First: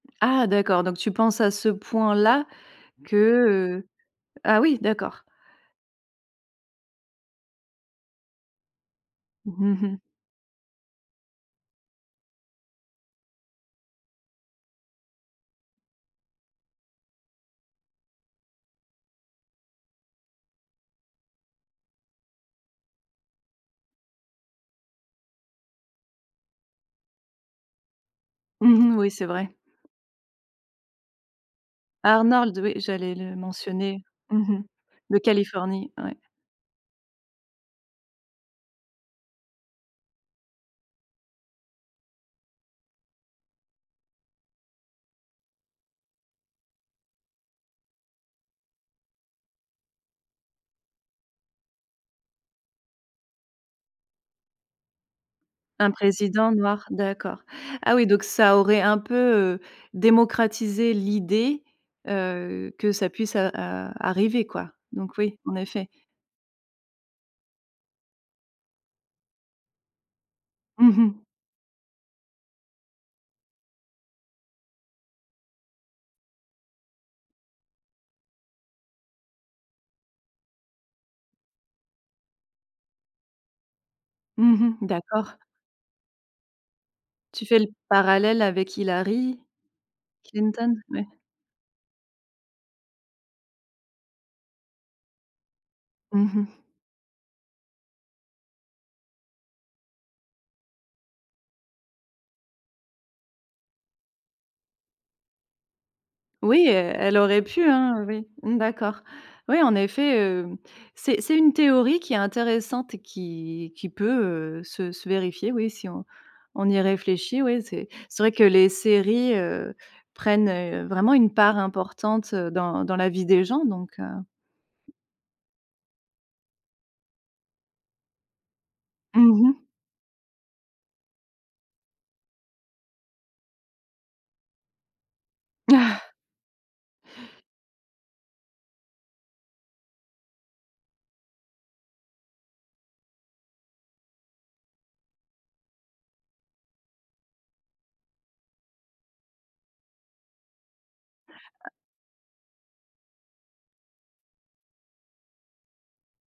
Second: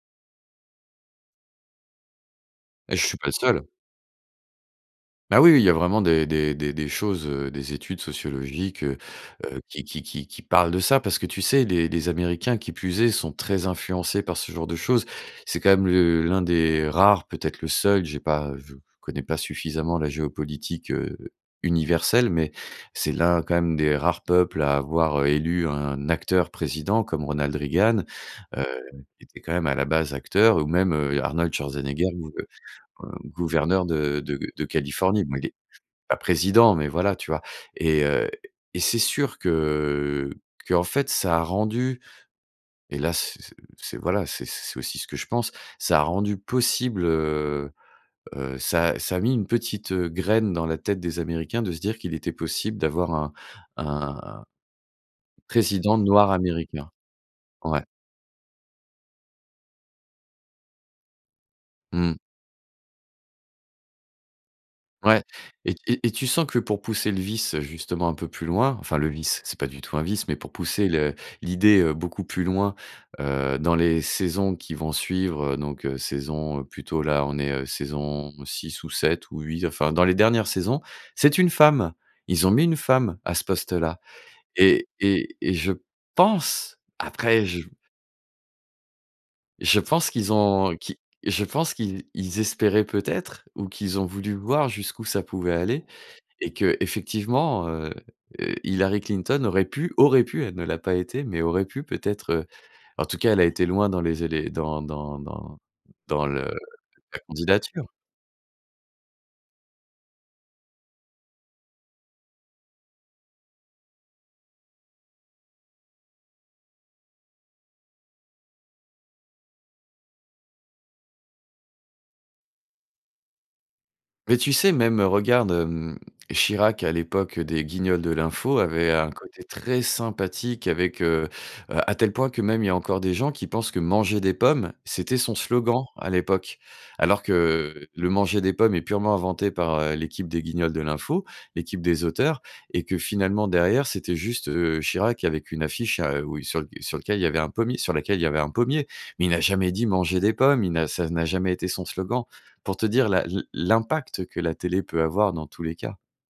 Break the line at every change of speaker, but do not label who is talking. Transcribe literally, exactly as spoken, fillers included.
Ah d'accord, donc tu penses à ce point-là
Et je suis pas le seul.
que, heu ah oui d'accord.
Ah oui, oui, il y a vraiment des des des des choses, heu, des études sociologiques, heu heu,
Mmh
qui
mh.
qui qui qui parlent de ça. Parce que tu sais? Les les Américains, qui plus est, sont très influencés par ce genre de choses. C'est quand même le l'un des rares, peut être le seul. J'ai pas je je connais pas suffisamment la géopolitique, heu, universelle, mais c'est l'un, quand même, des rares peuples à avoir, heu, élu un acteur président comme Ronald Reagan, heu,
Mmh mh. Oui
qui
c'est
était
vrai.
quand même à la base acteur, ou même, heu, Arnold Schwarzenegger gouve heu,
Arnorld, oui j'allais le
gouverneur
mentionner,
de
mmh
de
mh
de
de
Californie. Bon il est
Californie, ouais.
pas président, mais voilà, tu vois? Et heu, et c'est sûr, que qu'en fait ça a rendu, et là, c' c' c' voilà, c'est c'est aussi ce que je pense, ça a rendu possible, heu heu, ça a ça a mis une petite, heu, graine dans la tête des Américains de se dire qu'il était possible d'avoir un un
Un
président noir
président noir
américain.
d'accord.
Ouais.
Ah oui donc ça aurait un peu, heu, démocratisé l'idée,
Mmh.
heu, que ça puisse, heu, ar arriver quoi, donc
Ouais,
oui, en
et
effet.
et et tu sens que pour pousser le vice, heu, justement un peu plus loin, enfin le vice, c'est pas du tout un vice, pour pousser
Mmh
le
mh.
l'idée, heu, beaucoup plus loin, heu, dans les saisons qui vont suivre, heu, donc heu, saison, heu, plutôt là, on est saison six ou sept ou huit, enfin dans les dernières saisons, c'est une femme. Ils ont mis une femme à ce poste-là
Mmh
et
mh,
et
d'accord.
et je pense après
Tu fais
je
le parallèle avec Hillary
Je pense qu'ils
Clinton,
ont qu'ils
oui.
je pense qu'ils ils espéraient peut être, ou qu'ils ont voulu voir jusqu'où ça pouvait aller
Mmh
et
mh.
que, effectivement, heu heu, Hillary Clinton aurait pu aurait pu elle ne l'a pas été, mais aurait pu peut-être, heu. En tout cas, elle a été loin dans les élé dans dans dans dans le
Oui, elle elle
la
aurait pu,
candidature.
hein, oui, mmh d'accord. Oui en effet, heu, c'est c'est une théorie qui est intéressante et qui qui peut, heu, se se vérifier oui, si on on y réfléchit, oui, c'est c'est vrai que les séries, heu, prennent, heu, vraiment une part importante, heu, dans dans la vie des gens donc heu.
Mais tu sais? Même, heu, regarde, hem, Chirac, à l'époque, heu, des guignols de l'info avait un
Mmh
côté
mh.
très sympathique avec, heu heu, à tel point que même il y a encore des gens qui pensent que «manger des pommes», c'était son slogan
Ah!
à l'époque. Alors que, le manger des pommes est purement inventé par, heu, l'équipe des Guignols de l'info, l'équipe des auteurs et que finalement derrière, c'était juste, heu, Chirac avec une affiche, à, heu, où sur le sur lequel il y avait un pommier sur laquelle, il y avait un pommier, mais il n'a jamais dit: «Manger des pommes», il n'a ça n'a jamais été son slogan. Pour te dire la l'im l'impact que la télé peut avoir dans tous les cas.